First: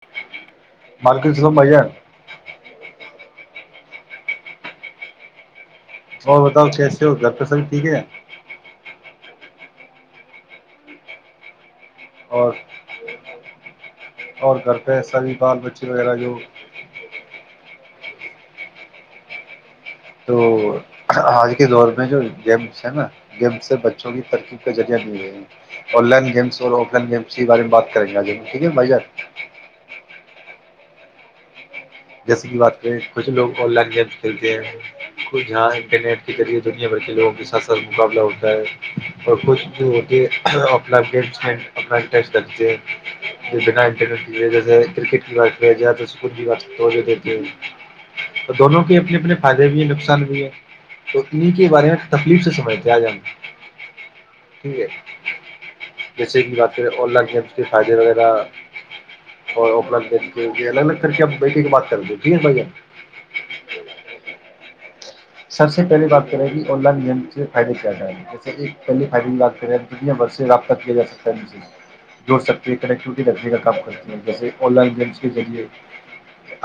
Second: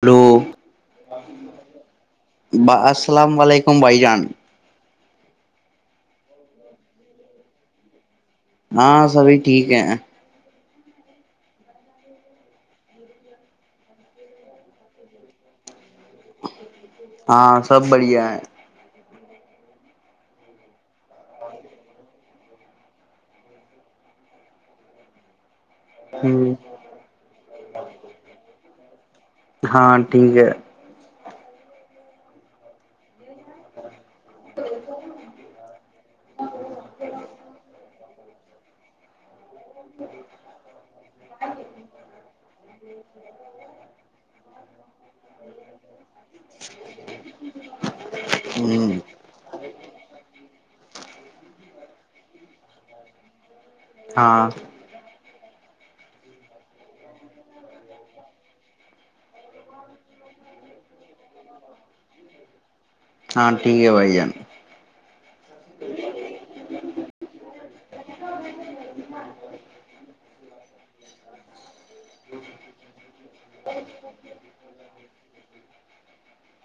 hello وعلیکم السلام بھیا السلام علیکم [unintelligible] سبائی جان اور بتاؤ کیسے ہو گھر پہ سب ٹھیک ہے ہاں سبھی ٹھیک ہے اور اور گھر پہ سا بھی بال بچے وغیرہ جو ہاں سب بڑھیا ہے تو آج کے دور میں جو گیمس ہے نا گیمس سے بچوں کی ترکیب کا ذریعہ نہیںل رہے آن لائن ہ گیمس اور آف لائن گیمس کے بارے میں بات کریں گے آ ایک مزار [unintelligible] ہاں ٹھیک ہے جیسے کی بات کریں کچھ لوگ آ لائن گ چلتے ہیں خ جاں انٹرنیٹ کے ذریعے دنیا بھر کے لوگوں کے ساتھ س مقابلہ ہوتا ہے اور کچھ [unintelligible] جوتی [unintelligible] گم اپناٹی [unintelligible] بناٹر جسےٹ کی جک [unintelligible] وہ جو دیتے ہیں تو دونوں کے ہ اپنے اپنے فائدے بھی ہیں نقصان بھی ہے تو انیں کے بارے میں تکلیف سے سمجھتے آ جانا ہاں ٹھیک ہے [unintelligible] جیسے کہ بات کریں آن لائن گیم کے فائدے وغیرہ اور آف لائن گیم کے الگ الگ کر کے [unintelligible] بیٹی کی بات کر دو جیس بھائی [unintelligible] ہاں ٹھیک ہے بھائی جان [unintelligible] سب سے پہلیے بات کرے گی اولا نیم سے [unintelligible] ادھی [unintelligible] ایک پہلیے فائرنگ لگتے رہے دتنیا برس [unintelligible] رابطہ کیا جا سکتا ہے جے [unintelligible] جڑ سکتے ہیں کنیکٹیوٹی رکھنے کا کام کرتے ہیں جیسے آن لائن گیمس کے ذریعے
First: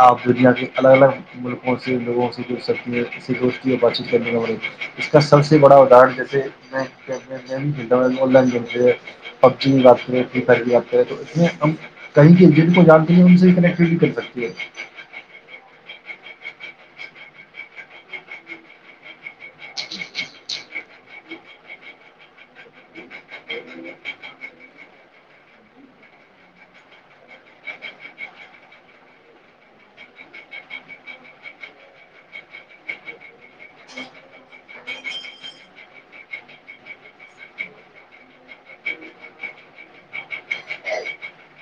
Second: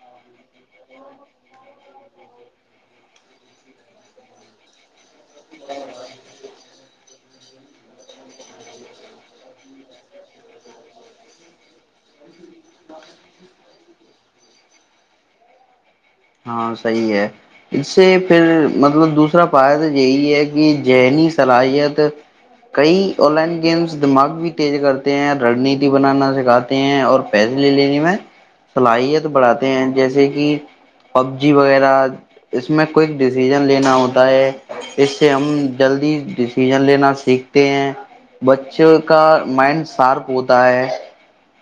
آپ دنیا کے الگ الگ ملکوں سے لوگوں سے جڑ سکتی ہیں [unintelligible] اتیت کرنی پڑی اس کا سب سے بڑا ادر جیسے میں کھیلتا ہ ل پبیات [unintelligible] آتا ہے تو اس میں ہم کہیں کی ج کو جانتے نہیں ہم سے کنیکٹیڈ بھی کر سکتی ہے [unintelligible] ہاں صحیح ہے اس سے پھر مطلب دوسرے [unintelligible] اس طرح پایا تو جیے کہ [unintelligible] ذہنی صلاحیت کئی آن لائن گیمس دماغ بھی تیز کرتے ہیں رننیتی بنانا سکھاتے ہیں اور پیسے لے لینے میں صلاحیت بڑھاتے ہیں جیسے کہ [unintelligible] پب جی وغیرہ اس میں کوئک ڈیسیزن لینا ہوتا ہے اس سے ہم جلدی ڈسیزن لینا سیکھتے ہیں بچوں کا مائنڈ شارپ ہوتا ہے [unintelligible]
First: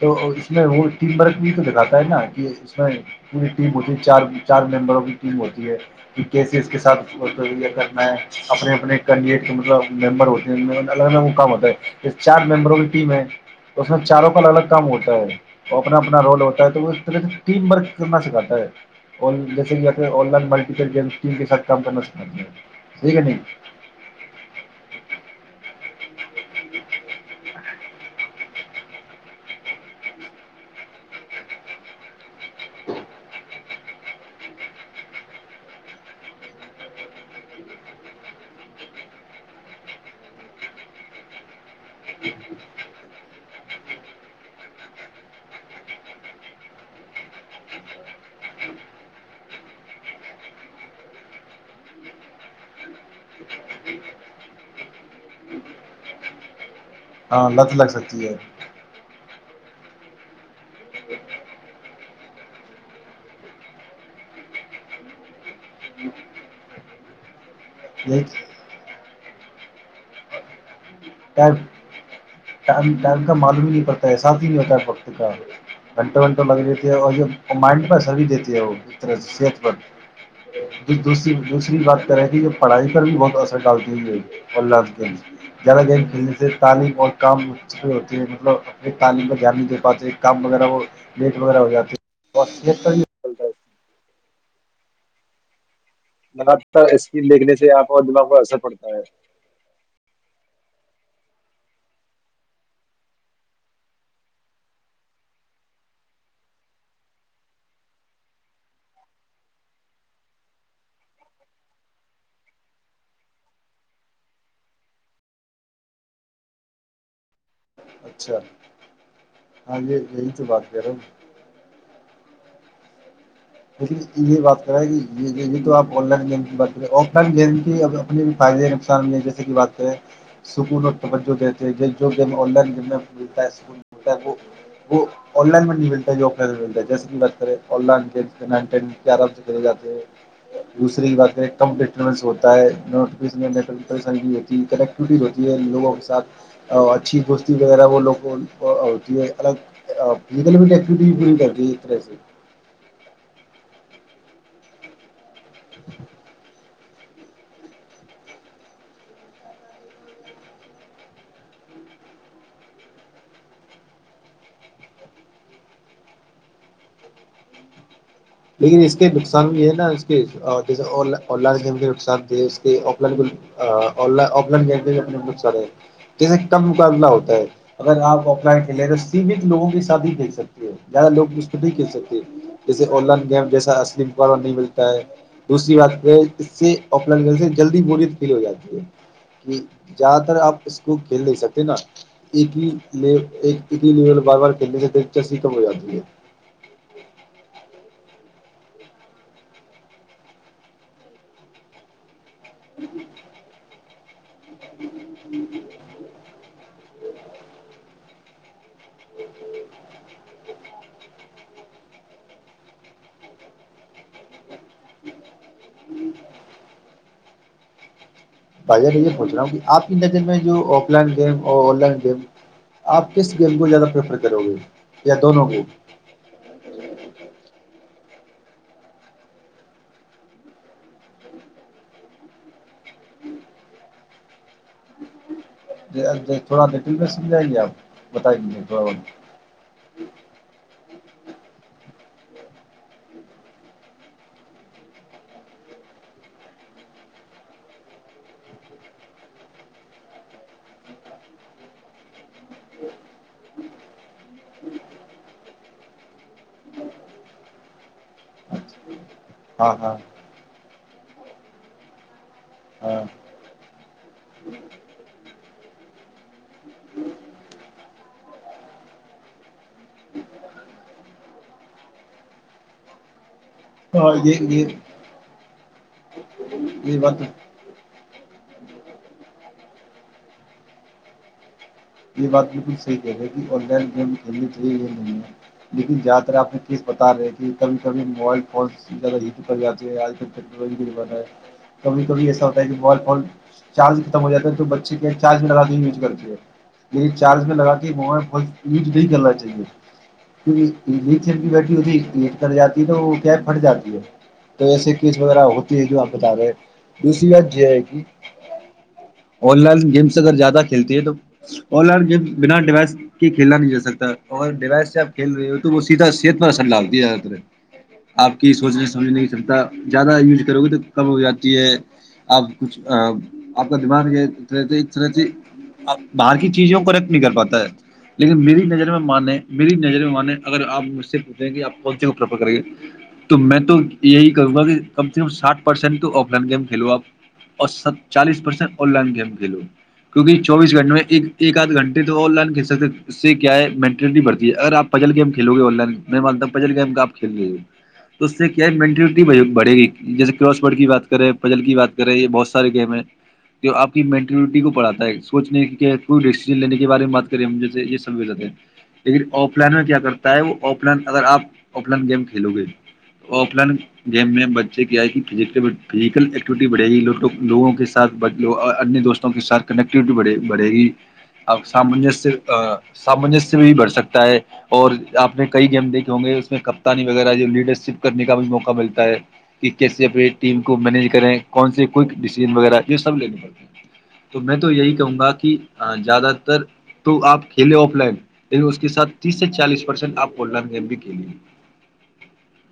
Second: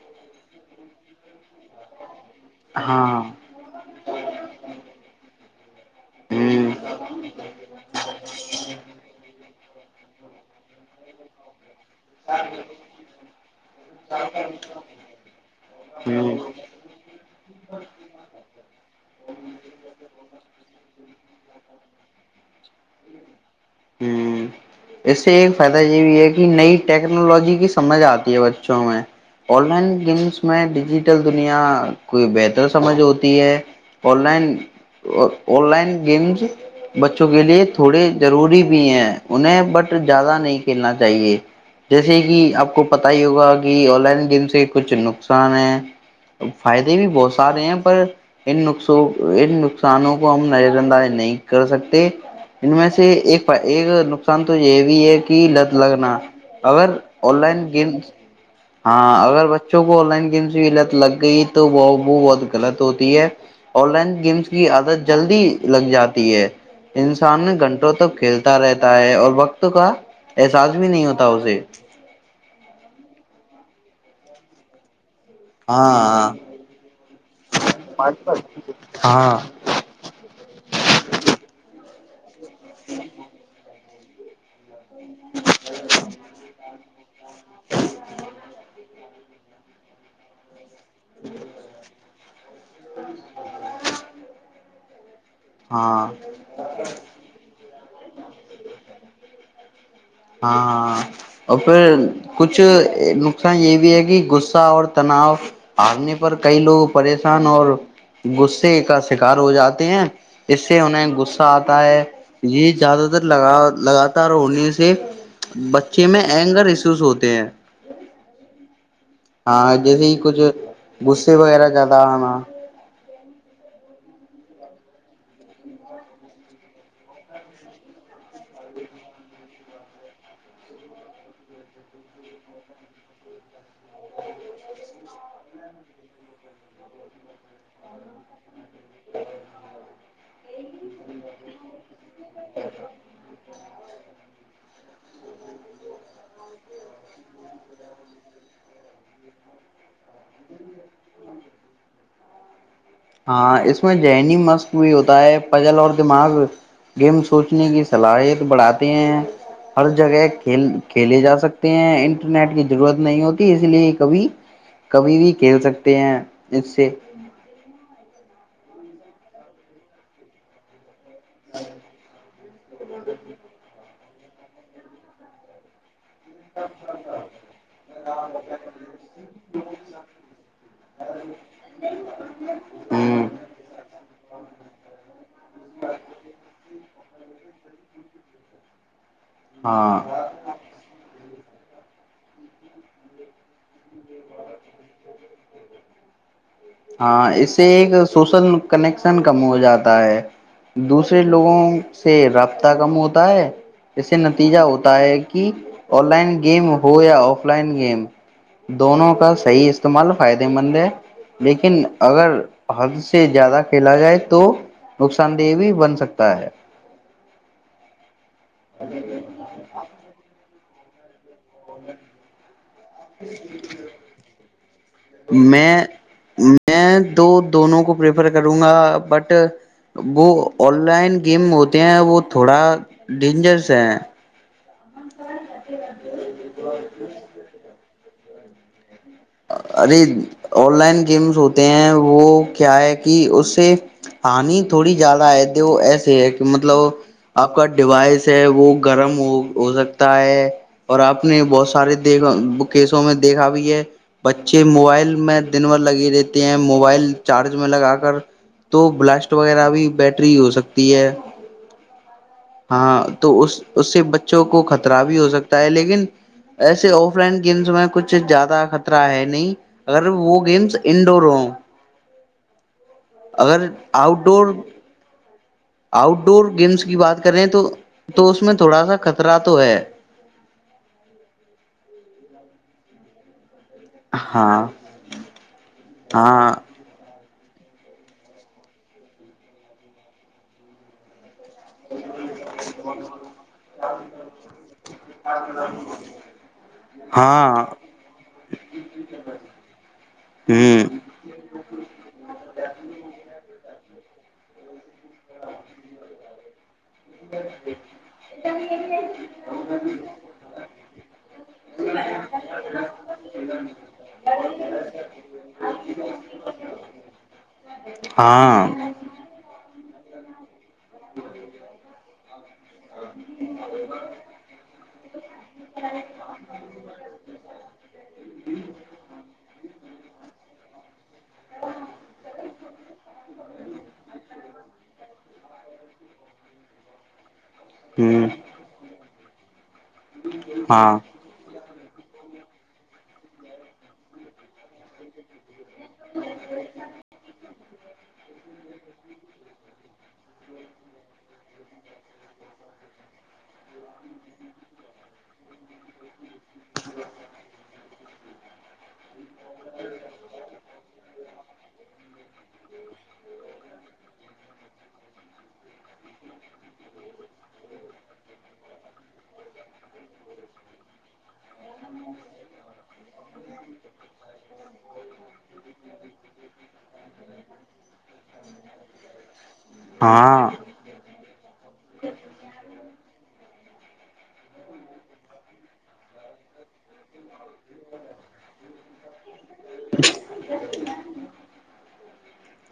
تو اس میں وہ ٹیم ورک بھی تو دکھاتا ہے نا [unintelligible] اس میں ہاں پوری ٹیم اٹھی چار چار ممبروں کی [unintelligible] ہوتی ہے [unintelligible] کہ کیسے اس کے ہ سات کرنا ہے اپنے اپنے ک [unintelligible] ممبر ہوتی ہیں الگ الگقم ہوتا ہے [unintelligible] چار ممبروں کی ٹیم ہے اس میں چاروں کا الگ ہوتا ہے اپنا اپنا ہ رول ہوتا ہے تو طرح سے ٹیم ورک کرنا سکھاتا ہے جیسے مٹی ٹی کے ساتھ کام کرنا سکھات ہے ٹھیک ہے نہیں ہوں اس سے ایک فائدہ یہ بھی ہے کہ نئی ٹیکنالوجی کی سمجھ آتی ہے بچوں میں آن لائن گیمس میں ڈیجیٹل دنیا کوئی بہتر سمجھ ہوتی ہے online online games بچوں کے لیے تھوڑے ضروری بھی ہیں انہیں بٹ زیادہ نہیں کھیلنا چاہیے جیسے کہ آپ کو پت ہی ہوگا کہ آن لائن گیم سے کچھ نقصان ہے فائدے بھی بہت سارے ہیں پر انقص ان نقصانوں کو ہم نظر اندازی نہیں کر سکتے ان میں سے ایک نقصان تو یہ بھی ہے کہ لت لگنا اگر آن ہاں لائن لت گیم لگ سکتی ہے ہاں اگر [inaudible] بچوں کو آ لائن گم کی لگ گئی تو وہ بہت غلط ہوتی ہے آن لائن گیمس کی عادت جلدی لگ جاتی ہے انسان گنٹ تو یہی کھیلتا رہتا ہے اور وقت کا احساس بھی نہیں ہوتا ٹائم تاؤزے [inaudible] ٹائم کا معلوم ہی نہیں پڑتا ہے ساتھ ہی نہیں ہوتا ہےڑتا گھنٹے ہاں وھنٹہ لگ جتے ہے اور جو مائنڈ پر سبھی دیتے ہے وہ اس طرح سے ہاں صحت پر دوسری دوسری بات طرح جو پڑھائی کر بھی بہت اثر جی جی اللہظ جرا دن تعم [inaudible] کام بھی ہوتی ہے مطلب ایک تعلیم کا دھیان نہیں دے پاتے کام وغیرہ وہ لیٹ وغیرہ ہو جاتی ہے یہ [inaudible] ہاں لگات تھا اسکم دیکھنے سے آپ اور دماغ پر اثر پڑتا ہے ہاں ہ اور پھر کچھ نقصان یہ بھی ہے کہ غصہ اور تناؤ ہارنے پر کئی لوگ پریشان اور غصے کا شکار ہو جاتے ہیں اس سے انہیں غصہ آتا ہے یہ زیادہ تر لگا لگاتار ہو بچے میں اینگر ایسوس ہوتے ہیں اچھا ہاں یہ جیسے ہی یہی کچھ تو بات کر رہا ہوں غصے وغیرہ زیادہ آ ہاں لیک یہ بات کریں یہ تو آپ آن لائن گم بات کریں آف لائن گیم کی ا اپنے فائدے کے نقصان بھی ہے جیسے کہ بات کریں سکون اور توجہ دیتے ہیں جو گ آن لائن گم متا ہےکتا ہے وہ آن لائن میں نہیں ملتا جو آف لائ ملتا ہے جیسے بات کریں آن لائن رب سے کر جے دوسری بات ہے کمپ ہوتا ہے ہوتی کنیکٹیوٹی ہوتی ہے لوگوں کے ساتھ اچھی دوستی وغیرہ وہ لوگ ہوتی ہے الگ فیکل ایکٹی پوری کرتی ہے اس طرح سے ہاں اس میں ذہنیی مسق بھی ہوتا ہے پل اور دماغ گیم سوچنے کی صلاحیت بڑھاتے ہیں ہر جگہ کھیل کھیلے جا سکتے ہیں انٹرنیٹ کی ضرورت نہیں ہوتی اسی لیے کبھی کبھی بھی کھیل سکتے ہیں اس سے لیکن اس کے نقصان بھی ہے نا اس کے جیسے اور لار گیم کے آ آف لائن گیم بھینے بت سارے ہیں جیسے کم مقابلہ ہوتا ہے اگر آپ آف لائن کھیلیں تو سیمت لوگوں کے ساتھ ہی کھیل سکتے ہیں زیادہ لوگ م بھی کھیل سکتے ہیں جیسے آن لائن ہوں گم جیسا اصلی مق نہیں ملتا ہے دوسری بات یہ اس سے ا گ سے جلدی ب فیل ہو جاتی ہے کہ ہاں زیادہ تر آپ اس کو کھیل نہیں سکتے نا ایک ہی ایک ہی لیول بار بار کنے سے دلچ س کم ہو جات ہے ہاں اس سے ایک سوشل کنیکشن کم ہو جاتا ہے دوسرے لوگوں سے رابطہ کم ہوتا ہے ج سے نتیجہ ہوتا ہے کہ آ لائن گیم ہو یا آف لائن گیم دونوں کا صحی استعمال فائدے مند ہے لیکن اگر حد سے زیادہ کھیلا جائے تو نقصان دہ بھی بن سکتا ہے بھائی جان میں یہ پوچھ رہا ہوں کہ آپ کی نظر میں جو online game online game آپ کس گیم کو زیادہ پریفر کرو گے یا دونوں کو میں میں دو دونوں کو پرپر کروں گا بٹ وہ آن لائن گیم ہوتے ہیں وہ تھوڑا ڈینجرس ہے [unintelligible] [unintelligible] ارے آن لائن گیمس ہوتے ہیں وہ کیا ہے کہ اس سے ہانی تھوڑی زیادہ ہے وہ ایسے ہے کہ مطلب آپ کا ڈیوائس ہے وہ گرم ہو ہو سکتا ہے اور آپ نے بہت سارے کیسوں میں دیکھا بھی ہے بچے موبائل میں دن بھر لگی رہتے ہیں موبائل چارج میں لگا کر تو بلاسٹ وغیرہ ہاں بھی ہاں بیٹری ہی ہو سکتی ڈیئر ہاں تو اس اس سے بچوں کو خطرہ بھی ہو سکتا پہلے لیکن ایسے آف لائن گیمس میں کچھ زیادہ خطر رہا ہے نہیں اگر وہ گیمس انڈور ہوں اگر ہاں آؤٹ یہ ڈور یہ آؤٹ ڈور گیمس کی بات کریں تو اس اس میں تھوڑا سا خطرہ تو ہے یہ بات بالکل صحی کہہ رہی ہے آآنلائن گیم کھیلنی ہاں چاہیے یہ نہیں لیکن زیادہ تر ہاں آپ نے کیس بتا رہے تھ کبھی کبھی موبائل فونس زیادہ ہیٹ کر جاتے ہیں آج کل ٹیکنالوجی کا زمانہ ہے کبھی کبھی ایسا ہوتا ہے کہ بال فال چارج ختم ہو جاتے ہے تو بچے کے چارج لگاتے یوز کرتے ہے یہ چارج ہاں میں لگا کے وہ یوز نہیں کرنا چاہیے ہوں کیونکہ لیتھیئم بیٹری ہوتی ہے لیک کر جاتی ہے تو وہ پھٹ جاتی ہے تو ایسے کیس وغیرہ ہوتی ہے جو آپ بتا رہے دوسری بات یہ ہے کہ آن لائن گیمس اگر زیادہ کھیلتی ہے تو آن لائن گیم بنا ڈیوائس کی کھیلنا بھی نہیں جا سکتا اور ڈیوائس سے آپ کھیل رہے ہو تو وہ سیدھا صحت پر اثر ڈالتی ہے زیادہ تر آپ کی ہاں سوچنے سمجھنے نہیں سکتا [unintelligible] کب ہو جاتی ہے اب کچھ آپ کا دماغ یہ طرح سے آپ باہر کی چیزوں کو آپ کوئٹ کر پاتا ہے لیکن میری نظر میں مانے میری نظر میں مانے اگر آپ مجھ سے پوچھیں کہ آپ کون کو پرپر کریں گے تو میں تو یہی کروں گا کہ کم سے کم ساٹ پرسینٹ تو آف لن گیم کھیلو آپ اور سب ہوں چالیس پرسینٹ پر [unintelligible] کیونکہ چوبیس گھٹے ہاں میں ایک آدھ گھنٹے آ لن کل سکتے اس سے کیا ہے مینٹلٹی بڑتی ہے اگر آپجل گم کھیلو گے آن لائن میں مانتا ہوں پجل گیم آپ کھیل رہی ہے تو اس سے کیا ہے مینٹلٹی بڑھے گی جیسے کراس بڈ کی بات کریں پجل کی بات کریں یہ بہت سارے گیم ہے جو آپ کی مینٹلٹی کو بڑھاتا ہے سوچنے کہ ڈسین لینے کے بارے میں بات کریں ہم جیے بھی جاتا ہیں لیکن آف لائن میں کیا کرتا ہے وہ آف لائن اگر آپ آف لائن گیم کھیلو گے تو آف لائن گیم میں بچے کیا آ ہے کہ فزٹیو فزیکل ایکٹیوٹی بڑے گی لو لوگوں کے ساتھ دوستوں کے ساتھ کنیکٹیوٹی بڑھے بھے گی آپ سامنجس سے سامنجسیہ بھی بڑھ سکتے اور آپ نے کئی گیم دیکھے ہوں گے اس میں کپتانی وغیرہ جو لیڈر شپ کرنے کا بھی موقع ملتا ہے کہ کیس اپنی ہاں ٹیم کو مینج کریں کون سے کوک ڈیسیزن وغیرہ یہ سب لینے پڑتے ہیں تو میں تو یہی کہوں گا کہ ہاں زیادہ تر تو آپ کھیلیں آف لائن لیکن اس کے ساتھ تیس سے چالیس پرسینٹ آپ آن لائن گیم بھی کھیلیں گے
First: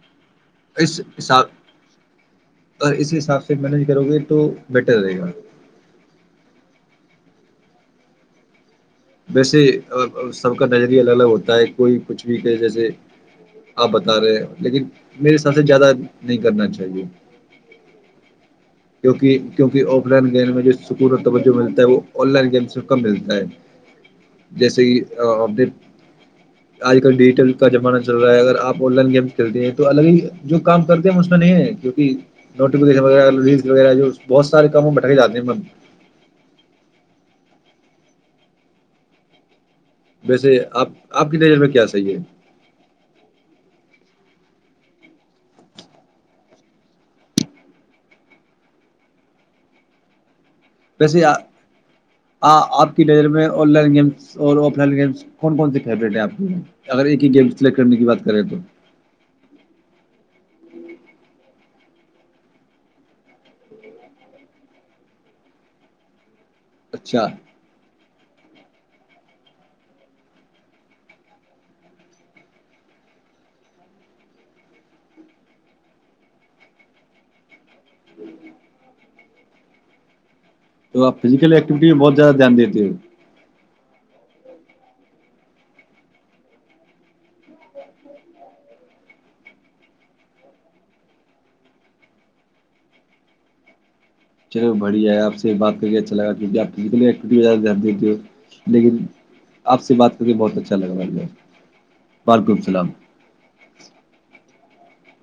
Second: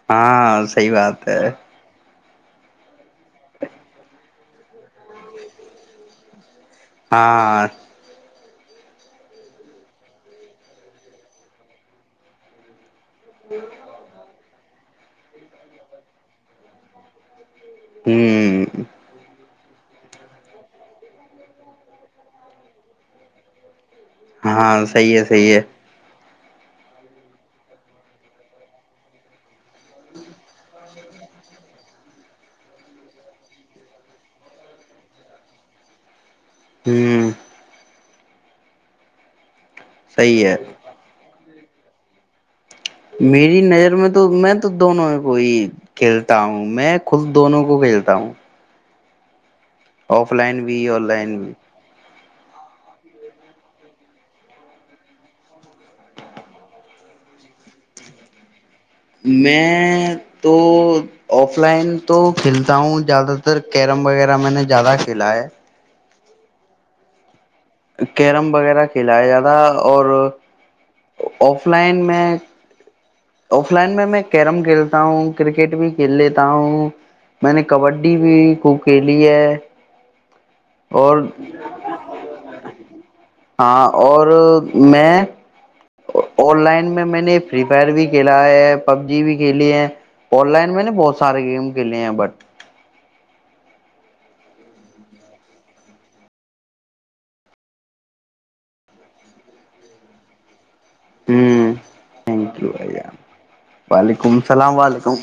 ہاں صحیح اس بات حساب ہے اور اس حساب سے مینج کرو گے تو بیٹر رہے گا ہاں ویسے سب کا نظریہ الگ الگ ہوتا ہے کوئی کچھ بھی کہ جیسے آپ بتا رہے لیکن میرے ساتھ سے زیادہ نہیں کرنا چاہیے ہوں کیکہ آف لائن گیم میں جو سکون و توجہ ملتا ہے وہ آن لائن گیم میں کم ملتا ہے ہاں جیسے صی کہ ہے آپ صحی ہے نے آج کل ڈیجیٹل کا زمانہ چل رہا ہے اگر آپ آن لائن گیم کھیلتے ہیں تو الگ ہی جو کام کرتے ہیں اس میں نہیں ہے کیکہ نوٹیفکیشن ریل وغہ بہت سارے کام بٹھ کے جاتے ہیں ہوں صحیح ویسے ہے آپ آپ کی د میں کیا صحیح ہے میری نظر میں تو میں تو دونوں کو ہی کھیلتا ہوں میں خود دونوں کو کھیلتا ہوں او آف لائن بھی آن لائن بھی آ آپ کی ڈر میں آن لائن گیمس اور آف لائن گیمس کون کون سے فیورٹ ہیں آپ کے اگر ایک ہی گیم سلیکٹ کرنے کی بات کریں تو میں تو آف لائن تو کھیلتا ہوں زیادہ تر کیرم وغیرہ میں نے زیادہ کھیلا ہے اچھا کیرم وغیرہ کھیلایا جاتا اور آف لائن میں آف لائن میں میں کیرم کھیلتا ہوں کرکٹ بھی کھیل لیتا ہوں میں نے کبڈی بھی کوک ب لی ہے تو آپ اور فزیکل ایکٹیویٹی میں بہت زیادہ دھیان دیتے ہو ہاں اور میں آن لائن میں میں نے فری فائر بھی کھیلا ہے پب جی بھی کھیلی ہے آن لائن میں نے بہت سارے گیم کھیلے ہیں بٹ چلو بڑھیا ہے آپ سے بات کر کے اچھا لگا کیکہ آپ جتنے دھیان دیتے ہو لیکن آپ سے بات کر کے بہت اچھا ہ وعلیکم تھینک یو السلام بھائی جان، وعلیکم السلام و علیکم